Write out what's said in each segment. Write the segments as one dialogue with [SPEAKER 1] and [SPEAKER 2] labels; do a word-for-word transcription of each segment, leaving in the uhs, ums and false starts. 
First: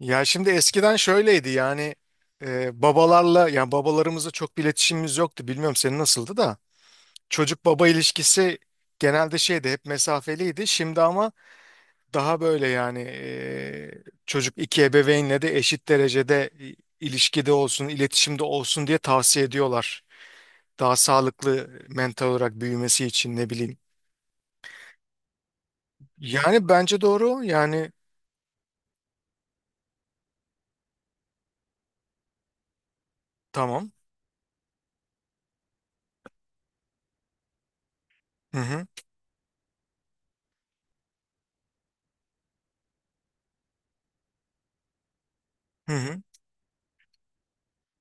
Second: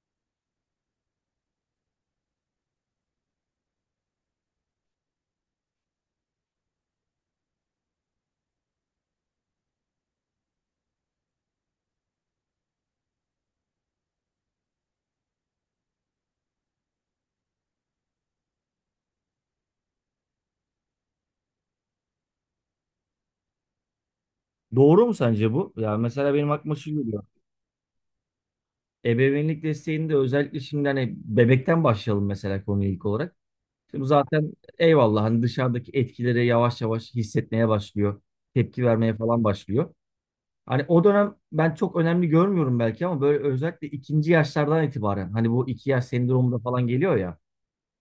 [SPEAKER 1] Ya şimdi eskiden şöyleydi yani e, babalarla yani babalarımızla çok bir iletişimimiz yoktu. Bilmiyorum senin nasıldı da çocuk baba ilişkisi genelde şeydi hep mesafeliydi. Şimdi ama daha böyle yani e, çocuk iki ebeveynle de eşit derecede i- ilişkide olsun, iletişimde olsun diye tavsiye ediyorlar. Daha sağlıklı mental olarak büyümesi için ne bileyim.
[SPEAKER 2] Doğru mu sence bu? Ya mesela benim
[SPEAKER 1] Yani
[SPEAKER 2] aklıma şu
[SPEAKER 1] bence
[SPEAKER 2] geliyor.
[SPEAKER 1] doğru yani
[SPEAKER 2] Ebeveynlik desteğinde özellikle şimdi hani bebekten başlayalım mesela konuya ilk olarak.
[SPEAKER 1] tamam.
[SPEAKER 2] Şimdi zaten eyvallah hani dışarıdaki etkileri yavaş yavaş hissetmeye başlıyor.
[SPEAKER 1] Hı
[SPEAKER 2] Tepki
[SPEAKER 1] hı
[SPEAKER 2] vermeye falan başlıyor. Hani o dönem ben çok önemli görmüyorum belki ama böyle özellikle ikinci yaşlardan itibaren hani bu iki
[SPEAKER 1] hı
[SPEAKER 2] yaş
[SPEAKER 1] hı
[SPEAKER 2] sendromunda falan geliyor ya.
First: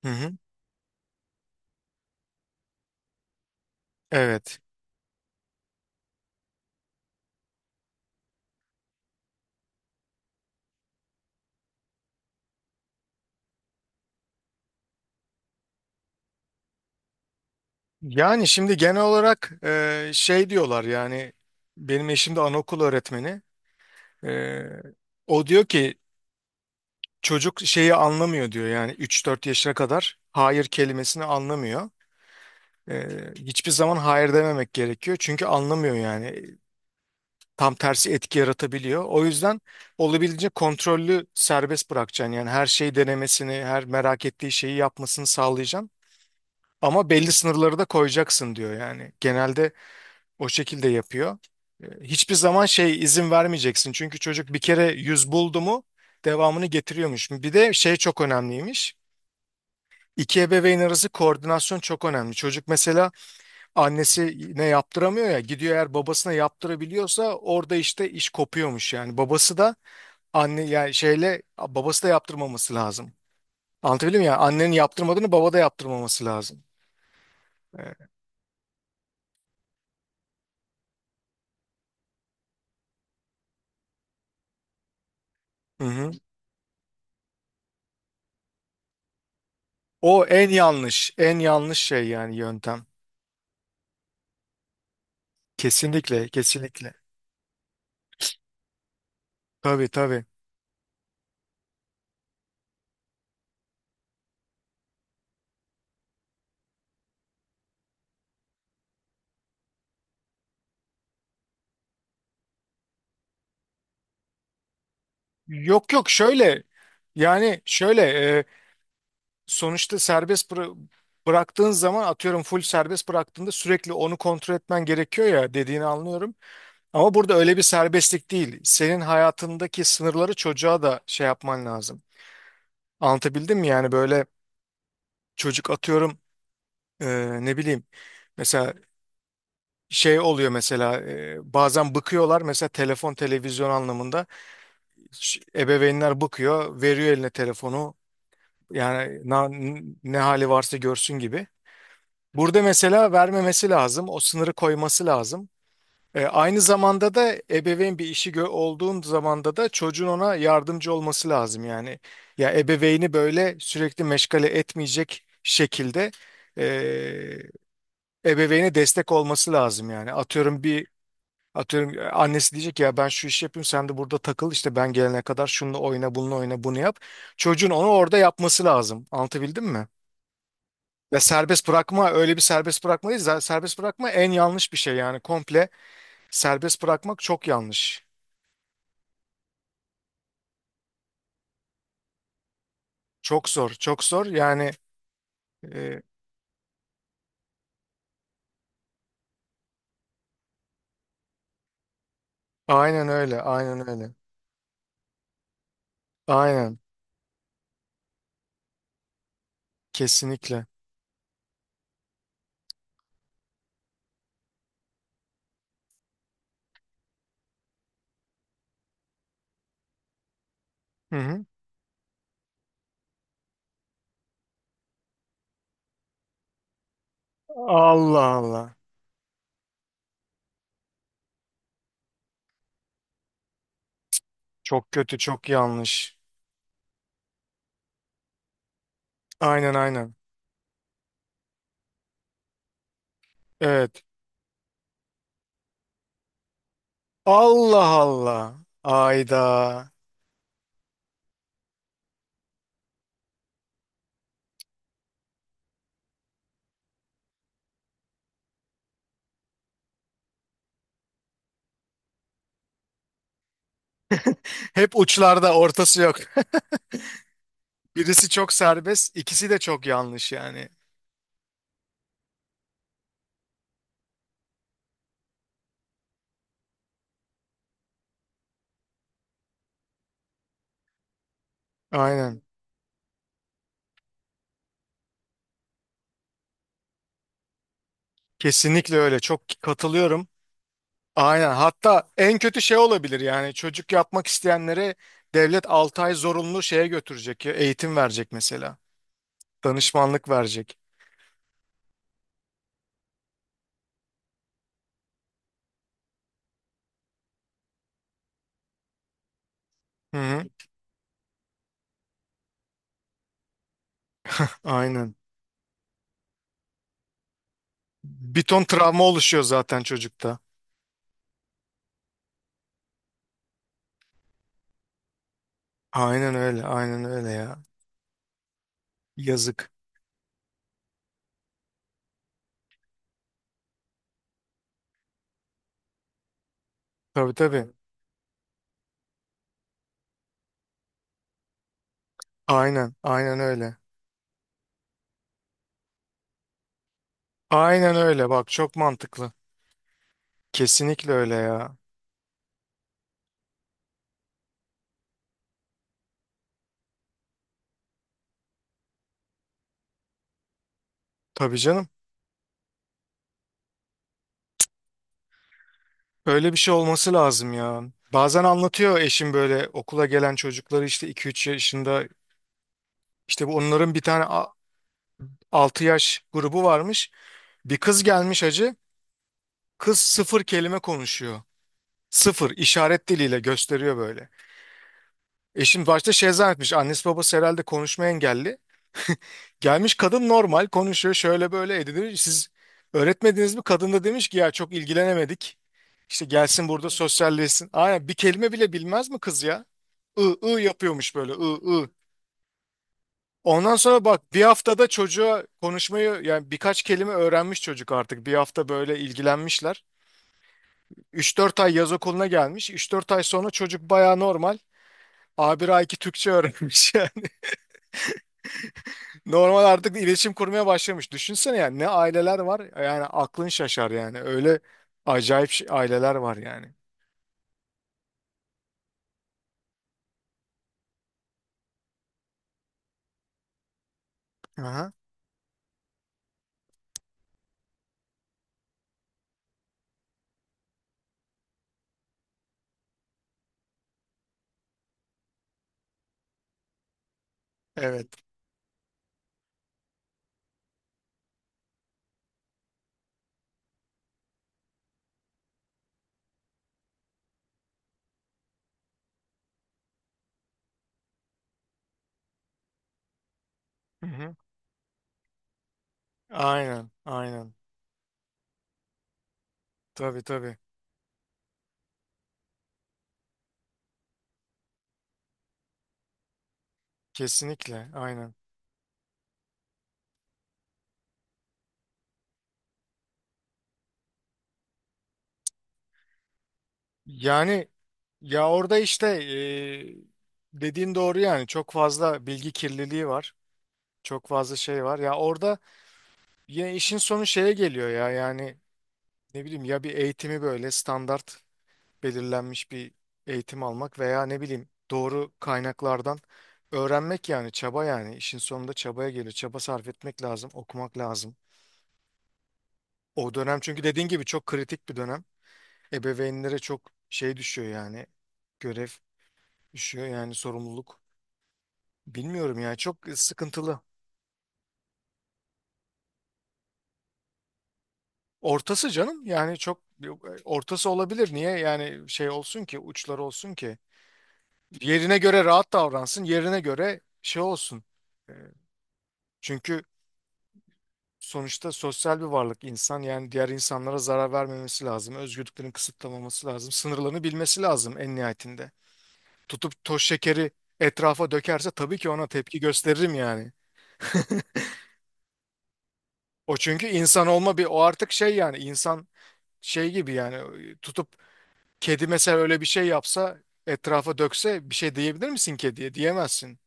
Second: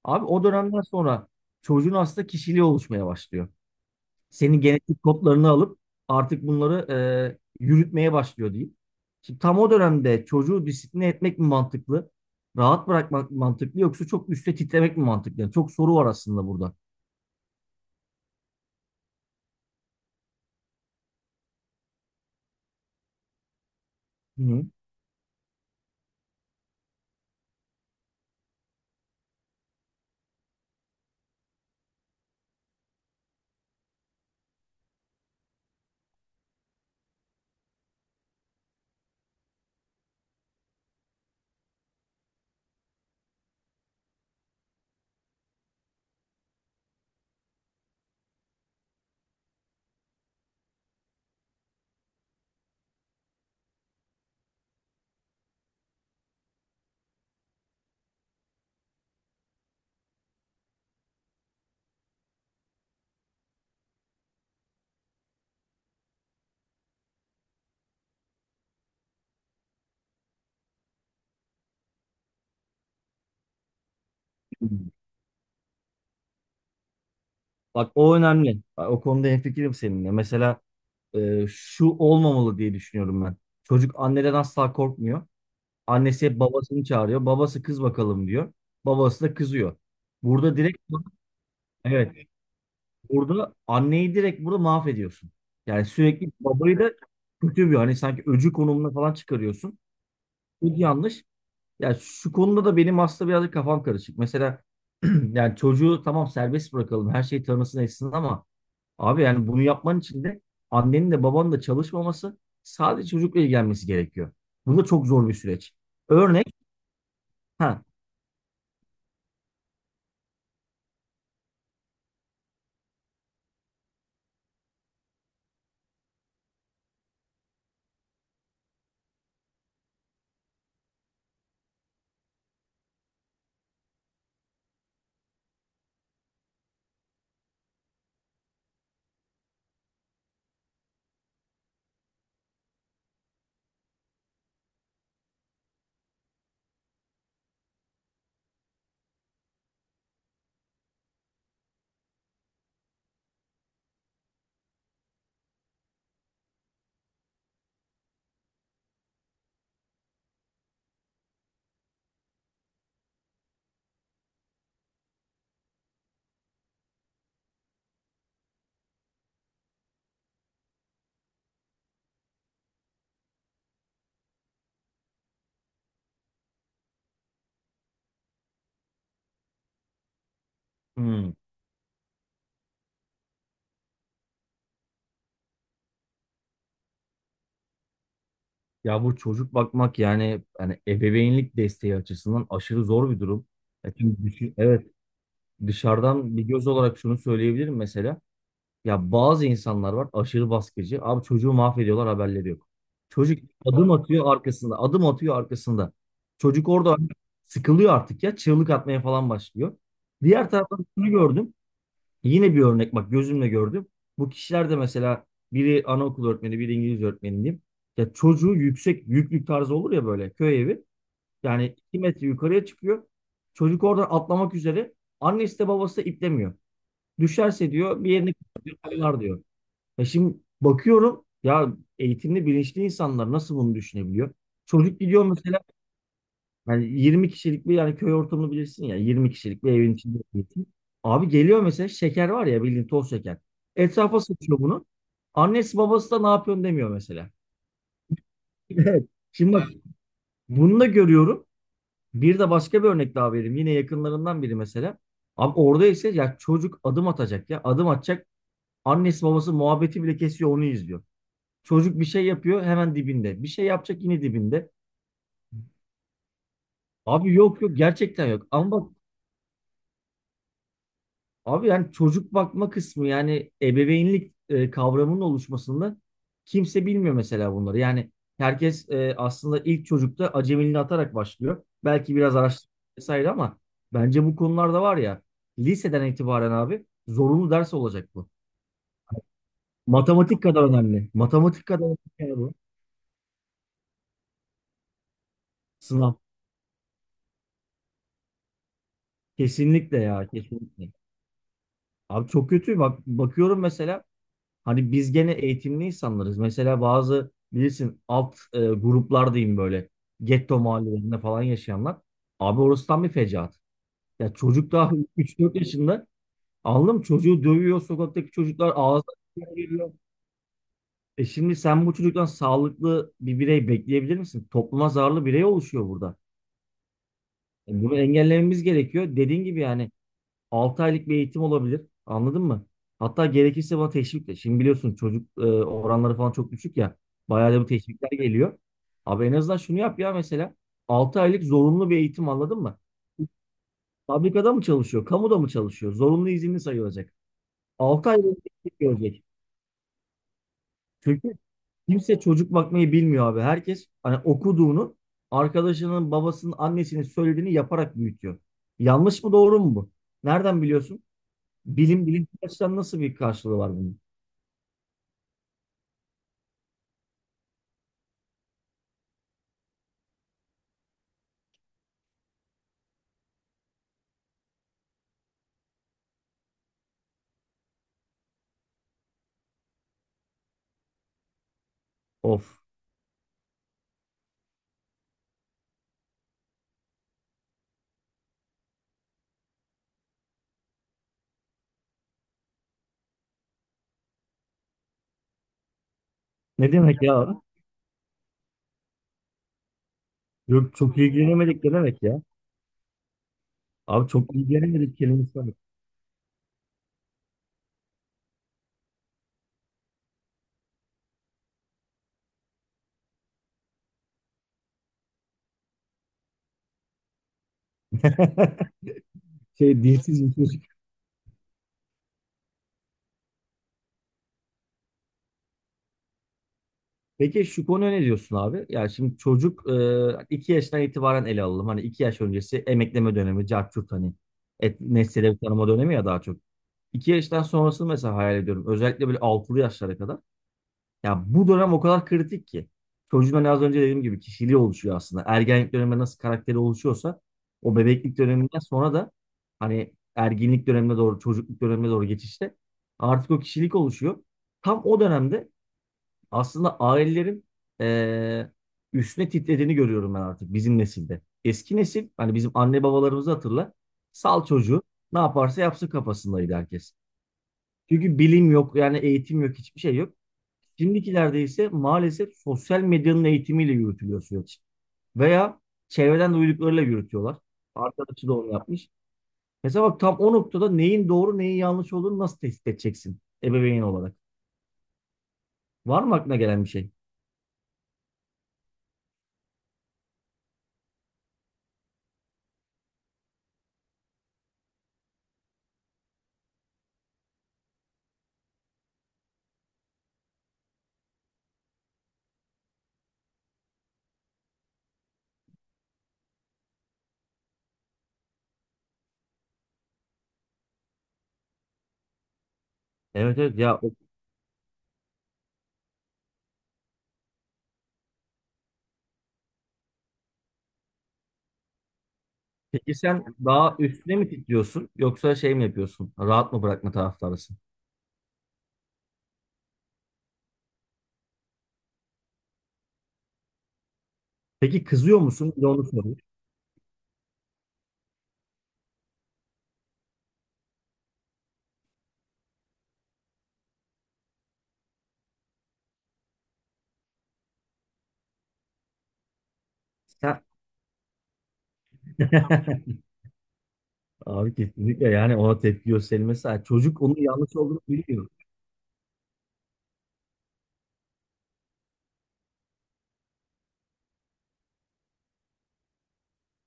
[SPEAKER 1] hı.
[SPEAKER 2] Abi
[SPEAKER 1] Hı.
[SPEAKER 2] o dönemden sonra çocuğun aslında kişiliği oluşmaya başlıyor.
[SPEAKER 1] Evet.
[SPEAKER 2] Senin genetik kodlarını alıp artık bunları e, yürütmeye başlıyor diyeyim. Şimdi tam o dönemde çocuğu disipline etmek mi mantıklı? Rahat bırakmak mı mantıklı yoksa çok üstte titremek mi mantıklı? Yani çok soru var aslında burada.
[SPEAKER 1] Yani şimdi genel olarak e, şey diyorlar yani benim eşim de anaokul öğretmeni.
[SPEAKER 2] Hı
[SPEAKER 1] E,
[SPEAKER 2] hı.
[SPEAKER 1] o diyor ki çocuk şeyi anlamıyor diyor yani üç dört yaşına kadar hayır kelimesini anlamıyor. E, hiçbir zaman hayır dememek gerekiyor çünkü anlamıyor yani tam tersi etki yaratabiliyor. O yüzden olabildiğince kontrollü serbest bırakacaksın yani her şeyi denemesini her merak ettiği şeyi yapmasını sağlayacaksın. Ama belli sınırları da koyacaksın diyor yani. Genelde o şekilde yapıyor. E, Hiçbir zaman şey izin vermeyeceksin. Çünkü çocuk bir kere yüz buldu mu devamını getiriyormuş. Bir de şey çok önemliymiş. İki ebeveyn arası koordinasyon çok önemli. Çocuk mesela annesine yaptıramıyor ya gidiyor eğer babasına yaptırabiliyorsa orada işte iş kopuyormuş yani. Babası da anne yani şeyle babası da yaptırmaması lazım. Anlatabildim mi? Yani annenin yaptırmadığını baba da yaptırmaması lazım.
[SPEAKER 2] Bak
[SPEAKER 1] E,
[SPEAKER 2] o önemli. Bak, o konuda hemfikirim seninle. Mesela e, şu olmamalı diye düşünüyorum ben. Çocuk anneden asla korkmuyor.
[SPEAKER 1] Hı hı.
[SPEAKER 2] Annesi hep babasını çağırıyor. Babası kız bakalım diyor. Babası da kızıyor.
[SPEAKER 1] O en
[SPEAKER 2] Burada direkt,
[SPEAKER 1] yanlış, en yanlış şey
[SPEAKER 2] evet,
[SPEAKER 1] yani yöntem.
[SPEAKER 2] burada anneyi direkt burada mahvediyorsun. Yani
[SPEAKER 1] Kesinlikle,
[SPEAKER 2] sürekli babayı da
[SPEAKER 1] kesinlikle.
[SPEAKER 2] kötü bir hani sanki öcü konumuna falan çıkarıyorsun.
[SPEAKER 1] Tabii tabii.
[SPEAKER 2] Bu yanlış. Yani şu konuda da benim aslında birazcık kafam karışık. Mesela yani çocuğu tamam serbest bırakalım her şeyi tanısın etsin ama abi yani bunu yapman için de annenin de babanın da çalışmaması sadece çocukla ilgilenmesi gerekiyor. Bu da çok zor bir süreç.
[SPEAKER 1] Yok yok
[SPEAKER 2] Örnek.
[SPEAKER 1] şöyle yani
[SPEAKER 2] ha
[SPEAKER 1] şöyle e, sonuçta serbest bıra- bıraktığın zaman atıyorum full serbest bıraktığında sürekli onu kontrol etmen gerekiyor ya dediğini anlıyorum. Ama burada öyle bir serbestlik değil. Senin hayatındaki sınırları çocuğa da şey yapman lazım. Anlatabildim mi yani böyle çocuk atıyorum e, ne bileyim mesela şey oluyor mesela e, bazen bıkıyorlar mesela telefon televizyon anlamında. Ş- ebeveynler bakıyor, veriyor eline telefonu. Yani na- ne hali varsa görsün gibi. Burada mesela vermemesi lazım, o sınırı koyması lazım. E, aynı zamanda da ebeveyn bir işi gö- olduğun zamanda da çocuğun ona yardımcı olması lazım yani. Ya ebeveyni böyle sürekli meşgale etmeyecek şekilde e, ebeveyne destek olması lazım yani. Atıyorum bir Atıyorum e, annesi diyecek ya ben şu işi yapayım sen de burada takıl işte ben gelene kadar şununla oyna bununla oyna bunu yap. Çocuğun onu orada yapması lazım. Anlatabildim mi? Ve
[SPEAKER 2] hmm,
[SPEAKER 1] serbest bırakma öyle bir serbest bırakma değil. Z- Serbest bırakma en yanlış bir şey yani komple serbest bırakmak çok yanlış.
[SPEAKER 2] Ya bu çocuk bakmak yani yani ebeveynlik desteği açısından aşırı zor bir durum.
[SPEAKER 1] Çok zor
[SPEAKER 2] E
[SPEAKER 1] çok
[SPEAKER 2] çünkü
[SPEAKER 1] zor
[SPEAKER 2] düşün,
[SPEAKER 1] yani
[SPEAKER 2] evet,
[SPEAKER 1] e,
[SPEAKER 2] dışarıdan bir göz olarak şunu söyleyebilirim mesela. Ya bazı insanlar var aşırı baskıcı. Abi çocuğu mahvediyorlar, haberleri yok.
[SPEAKER 1] aynen
[SPEAKER 2] Çocuk
[SPEAKER 1] öyle aynen
[SPEAKER 2] adım
[SPEAKER 1] öyle.
[SPEAKER 2] atıyor arkasında. Adım atıyor arkasında. Çocuk
[SPEAKER 1] Aynen
[SPEAKER 2] orada sıkılıyor artık ya. Çığlık atmaya falan başlıyor. Diğer
[SPEAKER 1] kesinlikle.
[SPEAKER 2] taraftan şunu gördüm. Yine bir örnek, bak gözümle gördüm. Bu kişiler de mesela biri anaokulu öğretmeni, biri İngiliz öğretmeni diyeyim. Ya çocuğu yüksek yüklük tarzı olur ya, böyle köy evi.
[SPEAKER 1] Hı hı.
[SPEAKER 2] Yani iki metre yukarıya çıkıyor. Çocuk oradan atlamak üzere. Annesi de babası da iplemiyor. Düşerse diyor bir
[SPEAKER 1] Allah
[SPEAKER 2] yerini
[SPEAKER 1] Allah.
[SPEAKER 2] kırarlar diyor. Ya şimdi bakıyorum ya, eğitimli bilinçli insanlar nasıl bunu düşünebiliyor?
[SPEAKER 1] Çok
[SPEAKER 2] Çocuk
[SPEAKER 1] kötü
[SPEAKER 2] gidiyor
[SPEAKER 1] çok
[SPEAKER 2] mesela,
[SPEAKER 1] yanlış.
[SPEAKER 2] yani yirmi kişilik bir, yani köy ortamını bilirsin ya, yirmi kişilik bir
[SPEAKER 1] Aynen
[SPEAKER 2] evin
[SPEAKER 1] aynen.
[SPEAKER 2] içinde eğitim. Abi geliyor mesela, şeker var ya bildiğin toz şeker.
[SPEAKER 1] Evet.
[SPEAKER 2] Etrafa sıçıyor bunu. Annesi babası da ne yapıyorsun demiyor mesela.
[SPEAKER 1] Allah Allah.
[SPEAKER 2] Evet. Şimdi bak,
[SPEAKER 1] Ayda.
[SPEAKER 2] bunu da görüyorum. Bir de başka bir örnek daha vereyim. Yine yakınlarından biri mesela. Abi orada ise ya, çocuk adım atacak ya. Adım atacak. Annesi babası muhabbeti bile kesiyor, onu izliyor. Çocuk bir şey yapıyor, hemen dibinde. Bir şey yapacak, yine dibinde.
[SPEAKER 1] Hep uçlarda ortası yok.
[SPEAKER 2] Abi yok yok, gerçekten
[SPEAKER 1] Birisi
[SPEAKER 2] yok.
[SPEAKER 1] çok
[SPEAKER 2] Ama bak
[SPEAKER 1] serbest, ikisi de çok yanlış yani.
[SPEAKER 2] abi, yani çocuk bakma kısmı, yani ebeveynlik e, kavramının oluşmasında kimse bilmiyor mesela bunları. Yani herkes e, aslında ilk çocukta acemiliğini atarak başlıyor. Belki biraz
[SPEAKER 1] Aynen.
[SPEAKER 2] araştırma vesaire, ama bence bu konularda var ya, liseden itibaren abi zorunlu ders olacak bu.
[SPEAKER 1] Kesinlikle öyle. Çok katılıyorum.
[SPEAKER 2] Matematik kadar önemli.
[SPEAKER 1] Aynen.
[SPEAKER 2] Matematik kadar önemli
[SPEAKER 1] Hatta en
[SPEAKER 2] ya bu.
[SPEAKER 1] kötü şey olabilir yani çocuk yapmak isteyenlere devlet altı ay
[SPEAKER 2] Sınav.
[SPEAKER 1] zorunlu şeye götürecek, ya, eğitim verecek mesela.
[SPEAKER 2] Kesinlikle ya,
[SPEAKER 1] Danışmanlık verecek.
[SPEAKER 2] kesinlikle. Abi çok kötü, bak bakıyorum mesela, hani biz gene eğitimli insanlarız. Mesela bazı bilirsin alt e, gruplar diyeyim, böyle
[SPEAKER 1] Hı hı.
[SPEAKER 2] getto mahallelerinde falan yaşayanlar. Abi orası tam bir fecaat. Ya çocuk daha
[SPEAKER 1] Aynen.
[SPEAKER 2] üç dört yaşında, anladın mı? Çocuğu dövüyor sokaktaki
[SPEAKER 1] Bir ton
[SPEAKER 2] çocuklar,
[SPEAKER 1] travma
[SPEAKER 2] ağzına
[SPEAKER 1] oluşuyor zaten
[SPEAKER 2] geliyor.
[SPEAKER 1] çocukta.
[SPEAKER 2] E şimdi sen bu çocuktan sağlıklı bir birey bekleyebilir misin? Topluma zararlı birey oluşuyor burada.
[SPEAKER 1] Aynen öyle, aynen öyle ya.
[SPEAKER 2] E bunu engellememiz gerekiyor. Dediğin gibi,
[SPEAKER 1] Yazık.
[SPEAKER 2] yani altı aylık bir eğitim olabilir. Anladın mı? Hatta gerekirse buna teşvikle. Şimdi biliyorsun çocuk e, oranları falan çok düşük ya.
[SPEAKER 1] Tabii
[SPEAKER 2] Bayağı da bu
[SPEAKER 1] tabii.
[SPEAKER 2] teşvikler geliyor. Abi en azından şunu yap ya mesela. altı aylık zorunlu bir eğitim, anladın mı?
[SPEAKER 1] Aynen, aynen öyle.
[SPEAKER 2] Fabrikada mı çalışıyor? Kamuda mı çalışıyor? Zorunlu izinli sayılacak.
[SPEAKER 1] Aynen
[SPEAKER 2] altı ay
[SPEAKER 1] öyle.
[SPEAKER 2] boyunca
[SPEAKER 1] Bak çok
[SPEAKER 2] eğitim görecek.
[SPEAKER 1] mantıklı. Kesinlikle
[SPEAKER 2] Çünkü
[SPEAKER 1] öyle ya.
[SPEAKER 2] kimse çocuk bakmayı bilmiyor abi. Herkes hani okuduğunu, arkadaşının, babasının, annesinin söylediğini yaparak büyütüyor. Yanlış mı doğru mu bu? Nereden biliyorsun?
[SPEAKER 1] Tabii canım.
[SPEAKER 2] Bilim bilim açıdan nasıl bir karşılığı var bunun?
[SPEAKER 1] Öyle bir şey olması lazım ya. Bazen anlatıyor eşim böyle okula gelen çocukları işte iki üç yaşında işte bu onların bir tane altı yaş grubu varmış. Bir kız gelmiş hacı. Kız sıfır kelime konuşuyor. Sıfır
[SPEAKER 2] Of.
[SPEAKER 1] işaret diliyle gösteriyor böyle. Eşim başta şey zannetmiş. Annesi babası herhalde konuşma engelli. Gelmiş kadın normal konuşuyor şöyle böyle edinir. Siz öğretmediniz mi? Kadın da demiş ki ya çok ilgilenemedik. İşte gelsin
[SPEAKER 2] Ne
[SPEAKER 1] burada
[SPEAKER 2] demek ya abi?
[SPEAKER 1] sosyalleşsin. Aynen bir kelime bile bilmez mi kız ya? I ı
[SPEAKER 2] Yok çok
[SPEAKER 1] yapıyormuş böyle
[SPEAKER 2] ilgilenemedik ne
[SPEAKER 1] ı ı.
[SPEAKER 2] demek ya?
[SPEAKER 1] Ondan sonra
[SPEAKER 2] Abi
[SPEAKER 1] bak
[SPEAKER 2] çok
[SPEAKER 1] bir haftada
[SPEAKER 2] ilgilenemedik kelimesi
[SPEAKER 1] çocuğa
[SPEAKER 2] var.
[SPEAKER 1] konuşmayı yani birkaç kelime öğrenmiş çocuk artık. Bir hafta böyle ilgilenmişler. Üç dört ay yaz okuluna gelmiş. Üç dört ay sonra çocuk baya normal. a bir A iki Türkçe öğrenmiş. Normal
[SPEAKER 2] Şey,
[SPEAKER 1] artık
[SPEAKER 2] dilsiz
[SPEAKER 1] iletişim
[SPEAKER 2] bir çocuk.
[SPEAKER 1] kurmaya başlamış. Düşünsene yani ne aileler var. Yani aklın şaşar yani. Öyle acayip şey- aileler var yani.
[SPEAKER 2] Peki şu konuya ne diyorsun abi? Yani şimdi çocuk e, iki yaşından itibaren ele alalım. Hani iki yaş öncesi emekleme dönemi, cart curt hani et,
[SPEAKER 1] Aha,
[SPEAKER 2] nesneleri tanıma dönemi ya, daha çok. iki yaştan sonrasını mesela hayal ediyorum. Özellikle böyle altılı yaşlara kadar. Ya bu dönem o kadar kritik ki. Çocuğun hani az önce dediğim gibi kişiliği oluşuyor aslında. Ergenlik döneminde nasıl karakteri oluşuyorsa, o
[SPEAKER 1] evet.
[SPEAKER 2] bebeklik döneminden sonra da hani erginlik dönemine doğru, çocukluk dönemine doğru geçişte artık o kişilik oluşuyor. Tam o dönemde aslında ailelerin eee, üstüne titrediğini görüyorum ben, artık bizim nesilde. Eski nesil hani, bizim anne babalarımızı hatırla.
[SPEAKER 1] Hı hı.
[SPEAKER 2] Sal çocuğu, ne yaparsa yapsın kafasındaydı
[SPEAKER 1] Aynen,
[SPEAKER 2] herkes.
[SPEAKER 1] aynen.
[SPEAKER 2] Çünkü bilim yok, yani eğitim yok, hiçbir şey yok.
[SPEAKER 1] Tabii tabii.
[SPEAKER 2] Şimdikilerde ise maalesef sosyal medyanın eğitimiyle yürütülüyor süreç. Veya çevreden duyduklarıyla yürütüyorlar.
[SPEAKER 1] Kesinlikle,
[SPEAKER 2] Arkadaşı da
[SPEAKER 1] aynen.
[SPEAKER 2] onu yapmış. Mesela bak, tam o noktada neyin doğru neyin yanlış olduğunu nasıl tespit edeceksin ebeveyn olarak? Var mı aklına gelen bir şey?
[SPEAKER 1] Yani ya orada işte e, dediğin doğru yani. Çok fazla bilgi kirliliği var. Çok fazla şey var. Ya orada ya işin sonu şeye geliyor ya. Yani ne bileyim ya bir eğitimi böyle standart belirlenmiş bir eğitim almak veya ne bileyim doğru kaynaklardan öğrenmek yani çaba yani işin sonunda çabaya geliyor. Çaba sarf etmek lazım, okumak lazım. O
[SPEAKER 2] Evet
[SPEAKER 1] dönem
[SPEAKER 2] evet ya
[SPEAKER 1] çünkü
[SPEAKER 2] o-
[SPEAKER 1] dediğin gibi çok kritik bir dönem. Ebeveynlere çok şey düşüyor yani görev düşüyor yani sorumluluk. Bilmiyorum yani
[SPEAKER 2] peki
[SPEAKER 1] çok
[SPEAKER 2] sen daha
[SPEAKER 1] sıkıntılı.
[SPEAKER 2] üstüne mi titriyorsun, yoksa şey mi yapıyorsun? Rahat mı bırakma taraftarısın?
[SPEAKER 1] Ortası canım yani çok ortası olabilir. Niye yani şey olsun ki uçları olsun ki
[SPEAKER 2] Peki
[SPEAKER 1] yerine
[SPEAKER 2] kızıyor
[SPEAKER 1] göre
[SPEAKER 2] musun? Bir de
[SPEAKER 1] rahat
[SPEAKER 2] onu sorayım.
[SPEAKER 1] davransın yerine göre şey olsun. E, Çünkü sonuçta sosyal bir varlık insan yani diğer insanlara zarar vermemesi lazım. Özgürlüklerini kısıtlamaması lazım. Sınırlarını bilmesi lazım en nihayetinde. Tutup toz
[SPEAKER 2] Sen...
[SPEAKER 1] şekeri etrafa dökerse tabii ki ona tepki gösteririm yani.
[SPEAKER 2] Abi kesinlikle, yani ona tepki gösterilmesi.
[SPEAKER 1] O
[SPEAKER 2] Yani
[SPEAKER 1] çünkü
[SPEAKER 2] çocuk onun
[SPEAKER 1] insan
[SPEAKER 2] yanlış
[SPEAKER 1] olma bir o
[SPEAKER 2] olduğunu
[SPEAKER 1] artık
[SPEAKER 2] biliyor.
[SPEAKER 1] şey yani insan şey gibi yani tutup kedi mesela öyle bir şey yapsa etrafa dökse bir şey diyebilir misin kediye? Diyemezsin.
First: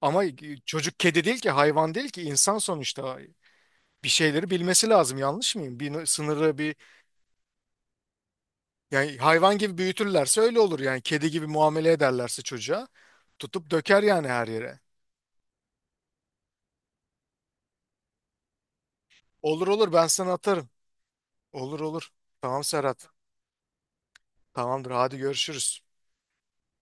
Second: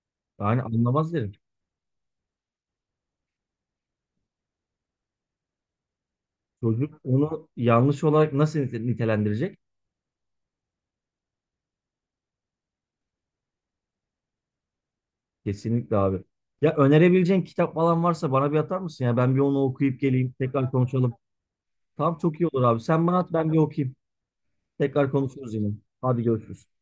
[SPEAKER 1] Ama
[SPEAKER 2] Yani
[SPEAKER 1] çocuk
[SPEAKER 2] anlamaz
[SPEAKER 1] kedi
[SPEAKER 2] derim.
[SPEAKER 1] değil ki hayvan değil ki insan sonuçta bir şeyleri bilmesi lazım yanlış mıyım? Bir sınırı bir.
[SPEAKER 2] Çocuk onu yanlış olarak nasıl nite-
[SPEAKER 1] Yani hayvan
[SPEAKER 2] nitelendirecek?
[SPEAKER 1] gibi büyütürlerse öyle olur yani. Kedi gibi muamele ederlerse çocuğa tutup döker yani her yere.
[SPEAKER 2] Kesinlikle abi. Ya önerebileceğin kitap falan varsa bana bir atar mısın? Ya ben bir onu
[SPEAKER 1] Olur olur
[SPEAKER 2] okuyup
[SPEAKER 1] ben sana
[SPEAKER 2] geleyim.
[SPEAKER 1] atarım.
[SPEAKER 2] Tekrar konuşalım.
[SPEAKER 1] Olur olur.
[SPEAKER 2] Tamam, çok iyi olur
[SPEAKER 1] Tamam
[SPEAKER 2] abi. Sen
[SPEAKER 1] Serhat.
[SPEAKER 2] bana at, ben bir okuyayım.
[SPEAKER 1] Tamamdır
[SPEAKER 2] Tekrar
[SPEAKER 1] hadi
[SPEAKER 2] konuşuruz yine.
[SPEAKER 1] görüşürüz.
[SPEAKER 2] Hadi görüşürüz.